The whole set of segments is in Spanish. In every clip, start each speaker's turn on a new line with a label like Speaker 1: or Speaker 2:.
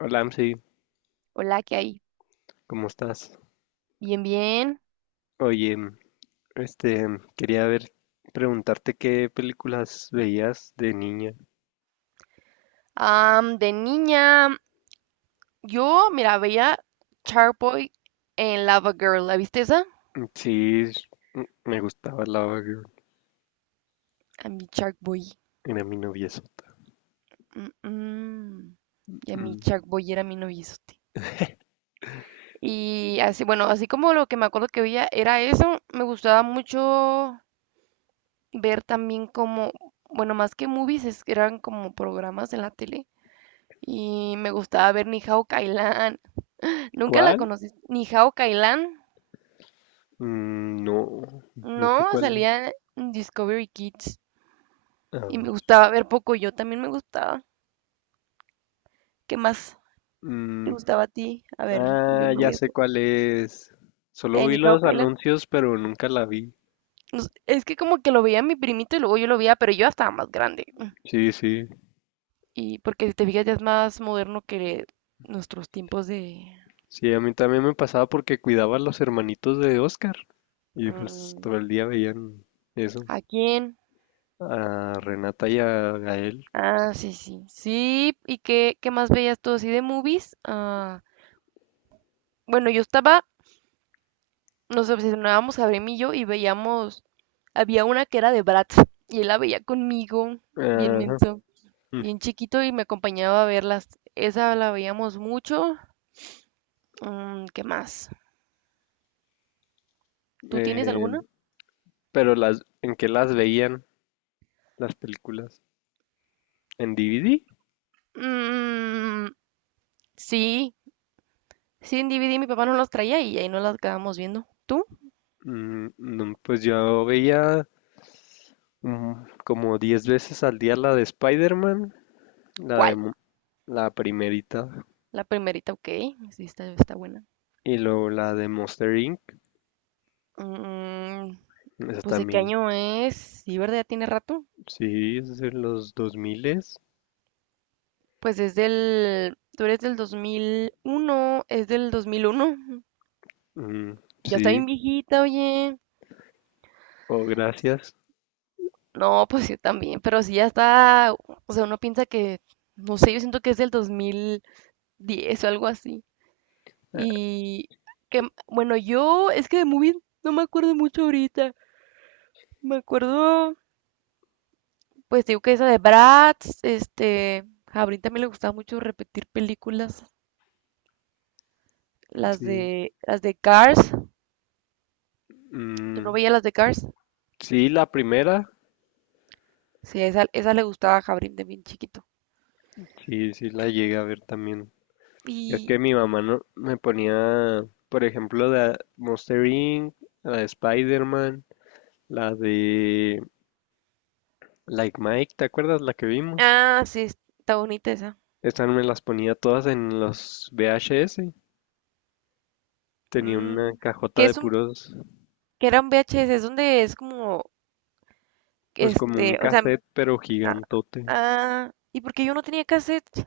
Speaker 1: Hola, Amsi,
Speaker 2: Hola, ¿qué hay?
Speaker 1: ¿cómo estás?
Speaker 2: Bien, bien.
Speaker 1: Oye, este, quería preguntarte qué películas veías de niña.
Speaker 2: De niña, yo, mira, veía Shark Boy en Lava Girl. ¿La viste esa?
Speaker 1: Sí, me gustaba Lava Girl,
Speaker 2: A mi Shark Boy.
Speaker 1: era mi noviezo.
Speaker 2: Mm, mm. Y a mi
Speaker 1: Mm,
Speaker 2: Shark Boy era mi noviozote. Y así, bueno, así como lo que me acuerdo que veía era eso, me gustaba mucho ver también como, bueno, más que movies, es que eran como programas en la tele. Y me gustaba ver Ni Hao Kai Lan. ¿Nunca la
Speaker 1: ¿Cuál?
Speaker 2: conociste? Ni Hao Kai Lan.
Speaker 1: No, no sé
Speaker 2: No,
Speaker 1: cuál es.
Speaker 2: salía en Discovery Kids
Speaker 1: A
Speaker 2: y me
Speaker 1: ver.
Speaker 2: gustaba ver poco, yo también me gustaba. ¿Qué más te
Speaker 1: Mm,
Speaker 2: gustaba a ti? A ver, yo
Speaker 1: Ah,
Speaker 2: me
Speaker 1: ya
Speaker 2: voy a...
Speaker 1: sé cuál es. Solo vi
Speaker 2: Ni hao
Speaker 1: los
Speaker 2: Kayla.
Speaker 1: anuncios, pero nunca la vi.
Speaker 2: No sé, es que como que lo veía mi primito y luego yo lo veía, pero yo ya estaba más grande.
Speaker 1: Sí, sí,
Speaker 2: Y porque si te fijas ya es más moderno que nuestros tiempos de...
Speaker 1: sí, a mí también me pasaba porque cuidaba a los hermanitos de Oscar y pues
Speaker 2: mm,
Speaker 1: todo el día veían eso.
Speaker 2: ¿A quién?
Speaker 1: A Renata y a Gael.
Speaker 2: Ah, sí, sí. Sí, ¿y qué más veías tú así de movies? Ah, bueno, yo estaba, nos obsesionábamos a y yo, y veíamos, había una que era de Bratz y él la veía conmigo, bien
Speaker 1: Ajá.
Speaker 2: menso,
Speaker 1: Mm.
Speaker 2: bien chiquito, y me acompañaba a verlas. Esa la veíamos mucho. Mm, ¿qué más? ¿Tú tienes
Speaker 1: Eh,
Speaker 2: alguna?
Speaker 1: pero ¿en qué las veían las películas? ¿En DVD?
Speaker 2: Mm, sí, sí, en DVD mi papá no los traía y ahí nos las acabamos viendo. ¿Tú?
Speaker 1: No, pues yo veía mm, como 10 veces al día la de Spider-Man, la de
Speaker 2: ¿Cuál?
Speaker 1: La primerita
Speaker 2: La primerita, ok, sí, está buena.
Speaker 1: y luego la de Monster Inc.
Speaker 2: Mm,
Speaker 1: Esa
Speaker 2: pues ¿de qué
Speaker 1: también.
Speaker 2: año es? Sí, ¿verdad? Ya tiene rato.
Speaker 1: Sí, es de los 2000,
Speaker 2: Pues es tú eres del 2001, es del 2001.
Speaker 1: mm,
Speaker 2: Ya está bien
Speaker 1: sí.
Speaker 2: viejita, oye.
Speaker 1: Oh, gracias.
Speaker 2: No, pues yo también, pero sí ya está, o sea, uno piensa que, no sé, yo siento que es del 2010 o algo así.
Speaker 1: Eh,
Speaker 2: Y que, bueno, yo es que de movies no me acuerdo mucho ahorita. Me acuerdo, pues digo que esa de Bratz, este, a Brin también le gustaba mucho repetir películas, las
Speaker 1: sí.
Speaker 2: de, las de Cars. ¿Tú no
Speaker 1: Mm,
Speaker 2: veías las de Cars?
Speaker 1: sí, la primera.
Speaker 2: Sí, esa le gustaba a Jabrín de bien chiquito.
Speaker 1: Sí, sí la llegué a ver también. Es
Speaker 2: Y
Speaker 1: que mi mamá no, me ponía, por ejemplo, la Monster Inc., la de Spider-Man, la de Like Mike, ¿te acuerdas la que vimos?
Speaker 2: ah, sí, está bonita esa.
Speaker 1: Estas me las ponía todas en los VHS. Tenía
Speaker 2: Mm,
Speaker 1: una cajota
Speaker 2: que
Speaker 1: de
Speaker 2: es un,
Speaker 1: puros,
Speaker 2: que era un VHS, es donde es como,
Speaker 1: pues como un
Speaker 2: este, o sea,
Speaker 1: cassette, pero
Speaker 2: ah,
Speaker 1: gigantote.
Speaker 2: ¿y porque yo no tenía cassette?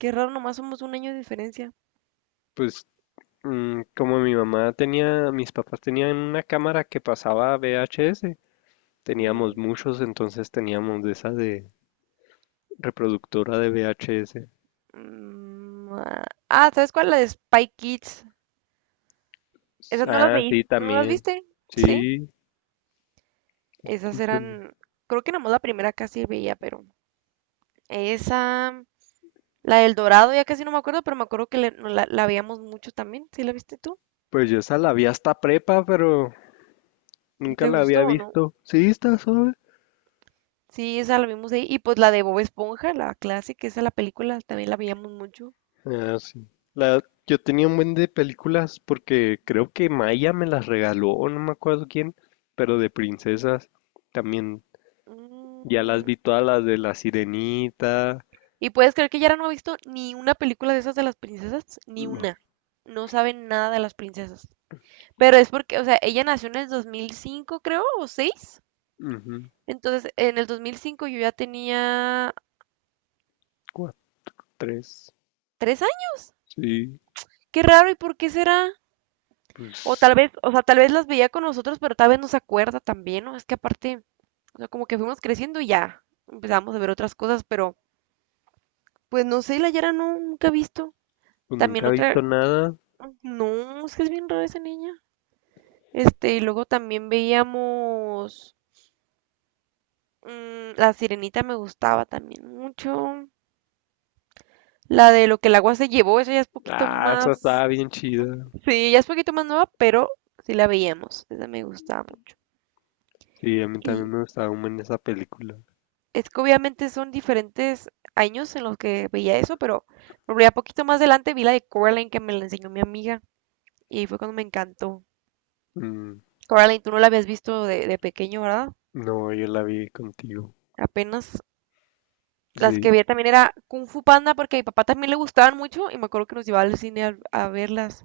Speaker 2: Qué raro, nomás somos un año de diferencia.
Speaker 1: Pues como mi mamá tenía, mis papás tenían una cámara que pasaba VHS, teníamos
Speaker 2: Ujú.
Speaker 1: muchos, entonces teníamos de esa de reproductora de VHS.
Speaker 2: Mm, ah, ah, ¿sabes cuál? La de Spy Kids. Esas no las
Speaker 1: Ah,
Speaker 2: veí,
Speaker 1: sí,
Speaker 2: ¿tú no las
Speaker 1: también.
Speaker 2: viste? Sí,
Speaker 1: Sí,
Speaker 2: esas
Speaker 1: sí, también.
Speaker 2: eran, creo que nomás la primera casi veía, pero esa... La del Dorado, ya casi no me acuerdo, pero me acuerdo no, la veíamos mucho también. ¿Sí la viste tú?
Speaker 1: Pues yo esa la vi hasta prepa, pero
Speaker 2: ¿Y
Speaker 1: nunca
Speaker 2: te
Speaker 1: la había
Speaker 2: gustó o no?
Speaker 1: visto. Sí, está suave.
Speaker 2: Sí, esa la vimos ahí. Y pues la de Bob Esponja, la clásica, esa la película también la veíamos mucho.
Speaker 1: Ah, sí. Yo tenía un buen de películas porque creo que Maya me las regaló, no me acuerdo quién, pero de princesas también. Ya las
Speaker 2: Mm,
Speaker 1: vi todas las de La Sirenita.
Speaker 2: y puedes creer que Yara no ha visto ni una película de esas de las princesas, ni
Speaker 1: Ma-
Speaker 2: una. No sabe nada de las princesas. Pero es porque, o sea, ella nació en el 2005, creo, o seis.
Speaker 1: Ujú.
Speaker 2: Entonces, en el 2005 yo ya tenía
Speaker 1: Cuatro, tres.
Speaker 2: 3 años.
Speaker 1: Sí,
Speaker 2: Qué raro, ¿y por qué será? O
Speaker 1: pues,
Speaker 2: tal vez, o sea, tal vez las veía con nosotros, pero tal vez no se acuerda también, ¿no? Es que aparte, o sea, como que fuimos creciendo y ya empezamos a ver otras cosas, pero pues no sé, la Yara no, nunca he visto.
Speaker 1: pues nunca
Speaker 2: También
Speaker 1: he
Speaker 2: otra,
Speaker 1: visto nada.
Speaker 2: no, es que es bien rara esa niña. Este, y luego también veíamos, la Sirenita me gustaba también mucho. La de lo que el agua se llevó, esa ya es poquito
Speaker 1: Ah, esa
Speaker 2: más,
Speaker 1: estaba bien chida.
Speaker 2: sí, ya es poquito más nueva, pero sí la veíamos, esa me gustaba mucho.
Speaker 1: Sí, a mí también
Speaker 2: Y
Speaker 1: me gustaba un buen esa película.
Speaker 2: es que obviamente son diferentes años en los que veía eso, pero ya poquito más adelante vi la de Coraline que me la enseñó mi amiga y fue cuando me encantó.
Speaker 1: Mm,
Speaker 2: Coraline, tú no la habías visto de pequeño, ¿verdad?
Speaker 1: no, yo la vi contigo.
Speaker 2: Apenas las
Speaker 1: Sí.
Speaker 2: que vi también era Kung Fu Panda porque a mi papá también le gustaban mucho y me acuerdo que nos llevaba al cine a verlas.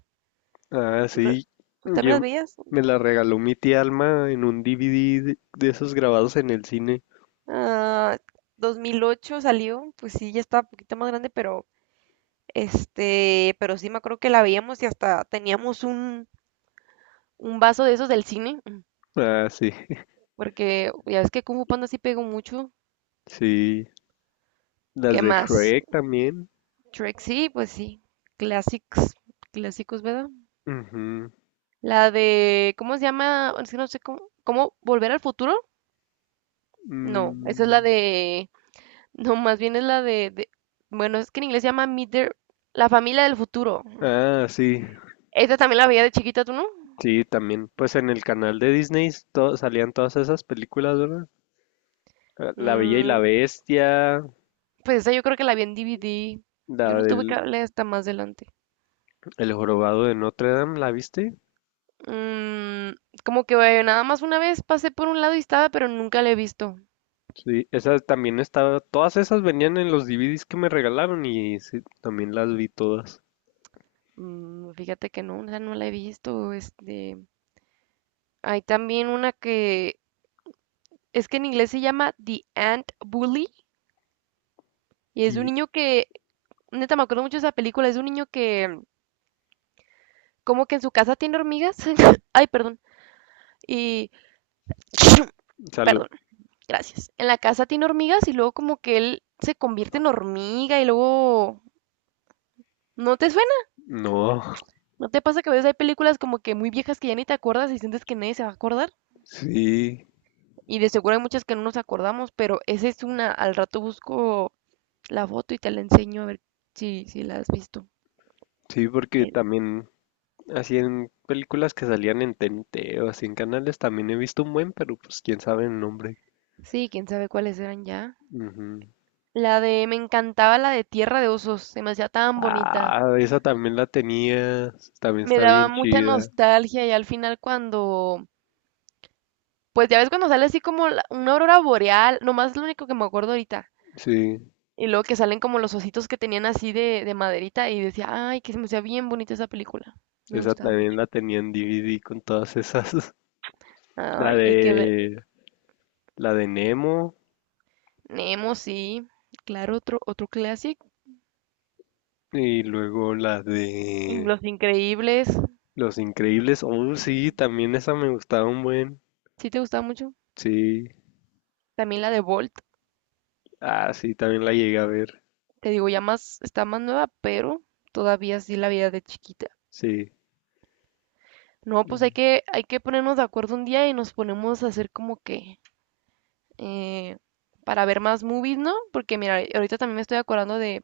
Speaker 1: Ah,
Speaker 2: ¿Tú,
Speaker 1: sí.
Speaker 2: tú también
Speaker 1: Yo
Speaker 2: las veías?
Speaker 1: me la regaló mi tía Alma en un DVD de esos grabados en el cine.
Speaker 2: Ah, 2008 salió, pues sí, ya estaba un poquito más grande, pero este, pero sí me acuerdo que la veíamos y hasta teníamos un vaso de esos del cine.
Speaker 1: Ah, sí.
Speaker 2: Porque ya ves que Kung Fu Panda sí pegó mucho.
Speaker 1: Sí. Las
Speaker 2: ¿Qué
Speaker 1: de
Speaker 2: más?
Speaker 1: Shrek también.
Speaker 2: Shrek sí, pues sí. Clásicos, clásicos, ¿verdad?
Speaker 1: Ujú.
Speaker 2: La de, ¿cómo se llama? Es que no sé cómo, ¿cómo volver al futuro? No, esa es la
Speaker 1: Mm,
Speaker 2: de, no, más bien es la bueno, es que en inglés se llama la familia del futuro.
Speaker 1: Ah, sí.
Speaker 2: Esa también la veía de chiquita, ¿tú no?
Speaker 1: Sí, también. Pues en el canal de Disney salían todas esas películas, ¿verdad? Ah, La Bella y la
Speaker 2: Mm,
Speaker 1: Bestia,
Speaker 2: pues esa yo creo que la vi en DVD. Yo
Speaker 1: la
Speaker 2: no tuve
Speaker 1: del
Speaker 2: cable hasta más adelante.
Speaker 1: El Jorobado de Notre Dame, ¿la viste?
Speaker 2: Mm, como que nada más una vez pasé por un lado y estaba, pero nunca la he visto.
Speaker 1: Sí, esas también estaba, todas esas venían en los DVDs que me regalaron y sí, también las vi todas.
Speaker 2: Mm, fíjate que no, esa no la he visto. Este, hay también una que es que en inglés se llama The Ant Bully y es de un
Speaker 1: Y,
Speaker 2: niño que, neta, me acuerdo mucho de esa película, es de un niño que como que en su casa tiene hormigas. Ay, perdón. Y
Speaker 1: Salud.
Speaker 2: perdón, gracias. En la casa tiene hormigas y luego como que él se convierte en hormiga y luego ¿no te suena?
Speaker 1: No,
Speaker 2: ¿No te pasa que a veces hay películas como que muy viejas que ya ni te acuerdas y sientes que nadie se va a acordar?
Speaker 1: sí,
Speaker 2: Y de seguro hay muchas que no nos acordamos, pero esa es una. Al rato busco la foto y te la enseño a ver si la has visto.
Speaker 1: sí, porque
Speaker 2: Eh,
Speaker 1: también así en películas que salían en TNT o así en canales también he visto un buen, pero pues quién sabe el nombre.
Speaker 2: Sí, quién sabe cuáles eran ya.
Speaker 1: Ujú.
Speaker 2: La de, me encantaba la de Tierra de Osos, se me hacía tan bonita.
Speaker 1: Ah, esa también la tenía, también
Speaker 2: Me
Speaker 1: está
Speaker 2: daba
Speaker 1: bien
Speaker 2: mucha
Speaker 1: chida,
Speaker 2: nostalgia y al final cuando, pues ya ves cuando sale así como una aurora boreal, nomás es lo único que me acuerdo ahorita.
Speaker 1: sí,
Speaker 2: Y luego que salen como los ositos que tenían así de maderita y decía, ay, que se me hacía bien bonita esa película. Me
Speaker 1: esa
Speaker 2: gustaba
Speaker 1: también
Speaker 2: mucho.
Speaker 1: la tenía en DVD con todas esas. La
Speaker 2: Ay, hay que ver.
Speaker 1: de, la de Nemo.
Speaker 2: Nemo, sí. Claro, otro clásico.
Speaker 1: Y luego la
Speaker 2: Y
Speaker 1: de
Speaker 2: Los Increíbles.
Speaker 1: Los Increíbles. Oh, sí,
Speaker 2: Mm,
Speaker 1: también esa me gustaba un buen.
Speaker 2: Sí te gusta mucho.
Speaker 1: Sí.
Speaker 2: También la de Bolt.
Speaker 1: Ah, sí, también la llegué a ver.
Speaker 2: Te digo, ya más, está más nueva, pero todavía sí la vida de chiquita.
Speaker 1: Sí.
Speaker 2: No, pues
Speaker 1: Mm,
Speaker 2: hay que ponernos de acuerdo un día y nos ponemos a hacer como que eh, para ver más movies, ¿no? Porque mira, ahorita también me estoy acordando de,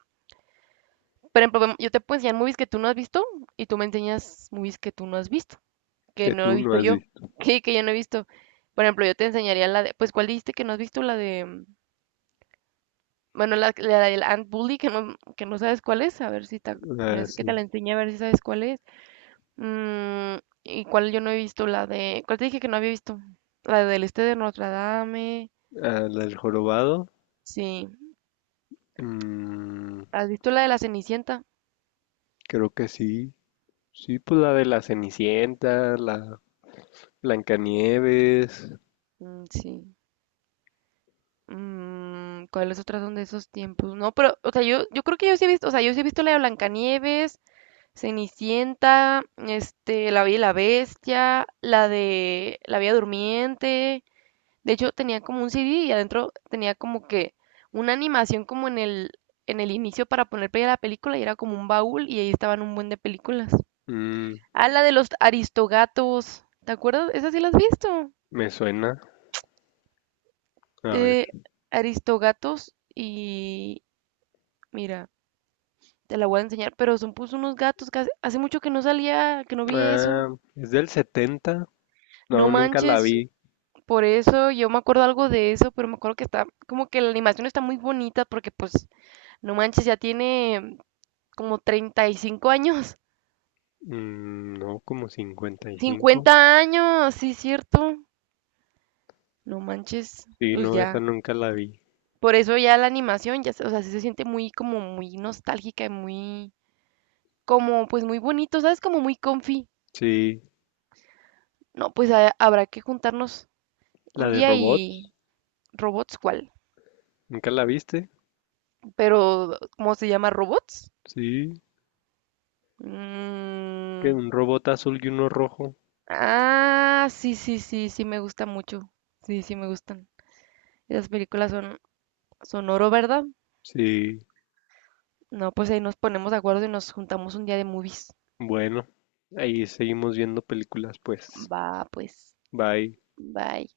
Speaker 2: por ejemplo, yo te puedo enseñar movies que tú no has visto y tú me enseñas movies que tú no has visto. Que
Speaker 1: Que
Speaker 2: no he
Speaker 1: tú no
Speaker 2: visto
Speaker 1: has
Speaker 2: yo,
Speaker 1: visto.
Speaker 2: que yo no he visto. Por ejemplo, yo te enseñaría la de, pues, ¿cuál dijiste que no has visto? La de, mm, bueno, la del Ant Bully, que no sabes cuál es, a ver si te, ya
Speaker 1: Ah,
Speaker 2: sé que te
Speaker 1: sí.
Speaker 2: la enseñé, a ver si sabes cuál es. Mm, ¿y cuál yo no he visto? La de, ¿cuál te dije que no había visto? La del este de Notre Dame,
Speaker 1: Ah, la del Jorobado.
Speaker 2: sí.
Speaker 1: Mm,
Speaker 2: ¿Has visto la de la Cenicienta?
Speaker 1: Creo que sí. Sí, pues la de la Cenicienta, la Blancanieves.
Speaker 2: Mm, sí. Mm, ¿cuáles otras son de esos tiempos? No, pero, o sea, yo creo que yo sí he visto, o sea, yo sí he visto la de Blancanieves, Cenicienta, este, La Bella y la Bestia, la de La Bella Durmiente. De hecho, tenía como un CD y adentro tenía como que una animación como en en el inicio para poner play a la película y era como un baúl y ahí estaban un buen de películas.
Speaker 1: Mm,
Speaker 2: Ah, la de los Aristogatos. ¿Te acuerdas? Esa sí la has visto.
Speaker 1: Me suena. A ver.
Speaker 2: Eh, Aristogatos y... Mira, te la voy a enseñar, pero son pues unos gatos que hace mucho que no salía, que no vi eso.
Speaker 1: Ah, es del 70.
Speaker 2: No
Speaker 1: No, nunca la
Speaker 2: manches,
Speaker 1: vi.
Speaker 2: por eso yo me acuerdo algo de eso, pero me acuerdo que está, como que la animación está muy bonita porque pues, no manches, ya tiene como 35 años,
Speaker 1: No, como 55.
Speaker 2: 50 años, sí, cierto, no manches,
Speaker 1: Sí,
Speaker 2: pues
Speaker 1: no, esa
Speaker 2: ya.
Speaker 1: nunca la vi.
Speaker 2: Por eso ya la animación, ya, o sea, sí se siente muy como muy nostálgica y muy, como pues muy bonito, ¿sabes? Como muy comfy.
Speaker 1: Sí,
Speaker 2: No, pues habrá que juntarnos
Speaker 1: la
Speaker 2: un
Speaker 1: de
Speaker 2: día.
Speaker 1: robots,
Speaker 2: Y robots, ¿cuál?
Speaker 1: ¿nunca la viste?
Speaker 2: Pero, ¿cómo se llama? ¿Robots?
Speaker 1: Sí, que
Speaker 2: Mm,
Speaker 1: un robot azul y uno rojo.
Speaker 2: ah, sí, sí, sí, sí me gusta mucho. Sí, sí me gustan. Esas películas son, son oro, ¿verdad?
Speaker 1: Sí,
Speaker 2: No, pues ahí nos ponemos de acuerdo y nos juntamos un día de movies.
Speaker 1: bueno, ahí seguimos viendo películas, pues.
Speaker 2: Va, pues.
Speaker 1: Bye.
Speaker 2: Bye.